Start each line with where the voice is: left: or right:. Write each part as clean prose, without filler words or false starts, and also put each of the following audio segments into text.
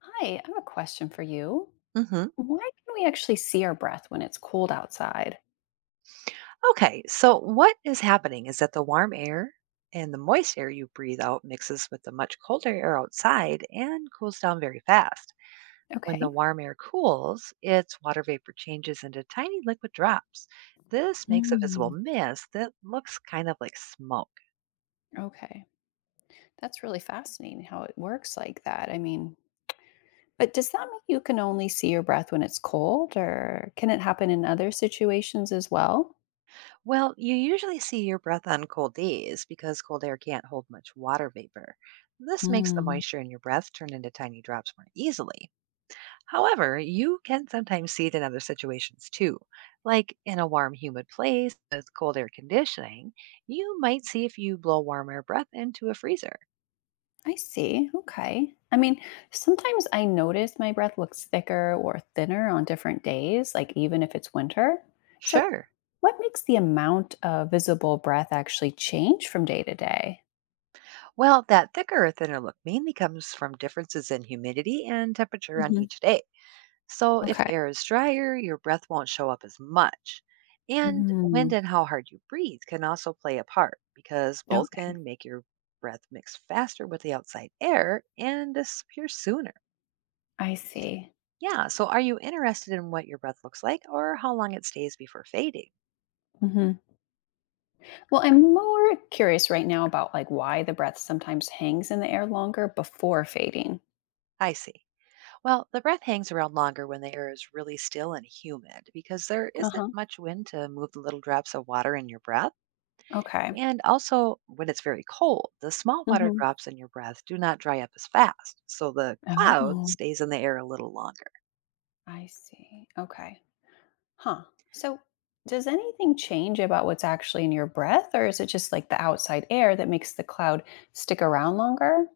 left: Hi, I have a question for you.
right: hmm
left: Why can we actually see our breath when it's cold outside?
right: Okay, so what is happening is that the warm air and the moist air you breathe out mixes with the much colder air outside and cools down very fast. When the
left: Okay.
right: warm air cools, its water vapor changes into tiny liquid drops. This makes a visible
left: Mm.
right: mist that looks kind of like smoke.
left: Okay. That's really fascinating how it works like that. But does that mean you can only see your breath when it's cold, or can it happen in other situations as well?
right: Well, you usually see your breath on cold days because cold air can't hold much water vapor. This makes the moisture in your breath turn into tiny drops more easily. However, you can sometimes see it in other situations too. Like in a warm, humid place with cold air conditioning, you might see if you blow warm air breath into a freezer.
left: I see. Okay. Sometimes I notice my breath looks thicker or thinner on different days, like even if it's winter. So,
right: Sure.
left: what makes the amount of visible breath actually change from day to day?
right: Well, that thicker or thinner look mainly comes from differences in humidity and temperature on
left: Hmm.
right: each day. So if the
left: Okay.
right: air is drier, your breath won't show up as much. And wind
left: Hmm.
right: and how hard you breathe can also play a part because both
left: Okay.
right: can make your breath mix faster with the outside air and disappear sooner.
left: I see.
right: Yeah, so are you interested in what your breath looks like or how long it stays before fading?
left: Hmm. Well, I'm more curious right now about why the breath sometimes hangs in the air longer before fading.
right: I see. Well, the breath hangs around longer when the air is really still and humid because there
left: Uh
right: isn't
left: huh.
right: much wind to move the little drops of water in your breath.
left: Okay.
right: And also, when it's very cold, the small water
left: Hmm.
right: drops in your breath do not dry up as fast, so the cloud
left: Oh,
right: stays in the air a little longer.
left: I see. Okay. Huh. So, does anything change about what's actually in your breath, or is it just the outside air that makes the cloud stick around longer?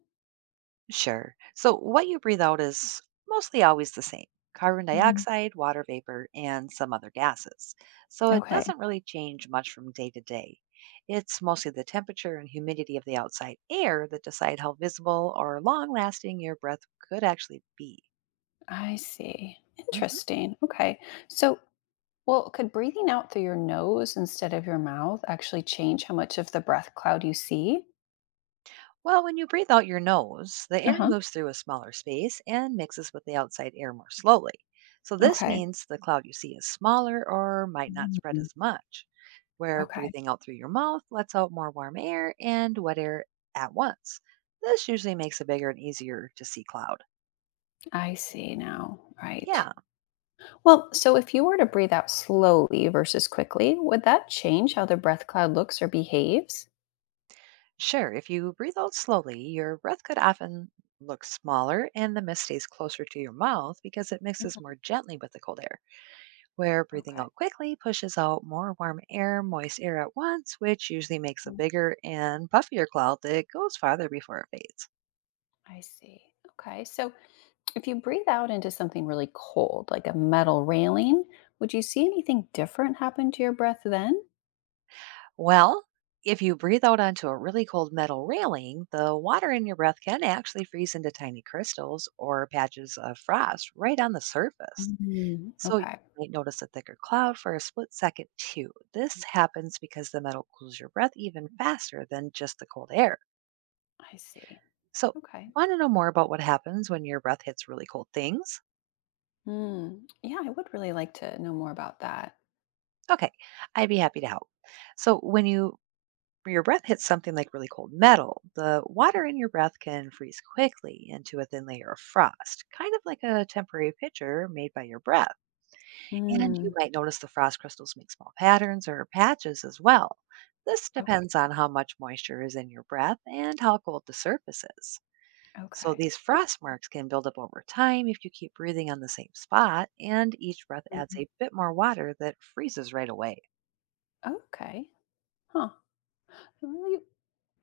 right: Sure. So, what you breathe out is mostly always the same carbon
left: Mhm.
right: dioxide, water vapor, and some other gases. So, it
left: Okay,
right: doesn't really change much from day to day. It's mostly the temperature and humidity of the outside air that decide how visible or long lasting your breath could actually be.
left: I see.
right: Mm-hmm.
left: Interesting. Okay. So, well, could breathing out through your nose instead of your mouth actually change how much of the breath cloud you see?
right: Well, when you breathe out your nose, the
left: Uh
right: air
left: huh.
right: moves through a smaller space and mixes with the outside air more slowly. So, this
left: Okay.
right: means the cloud you see is smaller or might not spread
left: Mm.
right: as much, where
left: Okay.
right: breathing out through your mouth lets out more warm air and wet air at once. This usually makes a bigger and easier to see cloud.
left: I see now. Right.
right: Yeah,
left: Well, so if you were to breathe out slowly versus quickly, would that change how the breath cloud looks or behaves?
right: sure. If you breathe out slowly, your breath could often look smaller and the mist stays closer to your mouth because it mixes more gently with the cold air. Where breathing
left: Okay.
right: out quickly pushes out more warm air, moist air at once, which usually makes a
left: Mm,
right: bigger and puffier cloud that goes farther before it fades.
left: I see. Okay. So if you breathe out into something really cold, like a metal railing, would you see anything different happen to your breath then?
right: Well, if you breathe out onto a really cold metal railing, the water in your breath can actually freeze into tiny crystals or patches of frost right on the surface.
left: Mhm.
right: So you
left: Okay.
right: might notice a thicker cloud for a split second, too. This happens because the metal cools your breath even faster than just the cold air.
left: I see.
right: So,
left: Okay.
right: want to know more about what happens when your breath hits really cold things?
left: Mm. Yeah, I would really like to know more about that.
right: Okay, I'd be happy to help. So, when your breath hits something like really cold metal, the water in your breath can freeze quickly into a thin layer of frost, kind of like a temporary picture made by your breath. And you
left: Mm.
right: might notice the frost crystals make small patterns or patches as well. This
left: Okay.
right: depends on how much moisture is in your breath and how cold the surface is. So
left: Okay.
right: these frost marks can build up over time if you keep breathing on the same spot, and each breath adds
left: Mhm.
right: a bit more water that freezes right away.
left: Okay. Huh. Really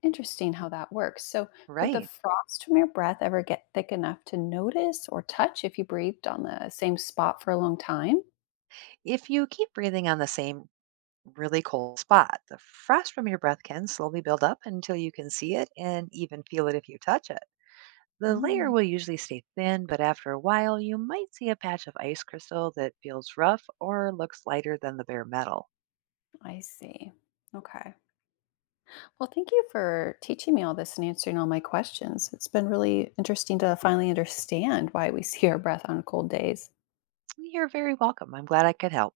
left: interesting how that works. So could the
right: Right.
left: frost from your breath ever get thick enough to notice or touch if you breathed on the same spot for a long time?
right: If you keep breathing on the same really cold spot, the frost from your breath can slowly build up until you can see it and even feel it if you touch it. The layer
left: Mm,
right: will usually stay thin, but after a while, you might see a patch of ice crystal that feels rough or looks lighter than the bare metal.
left: I see. Okay. Well, thank you for teaching me all this and answering all my questions. It's been really interesting to finally understand why we see our breath on cold days.
right: You're very welcome. I'm glad I could help.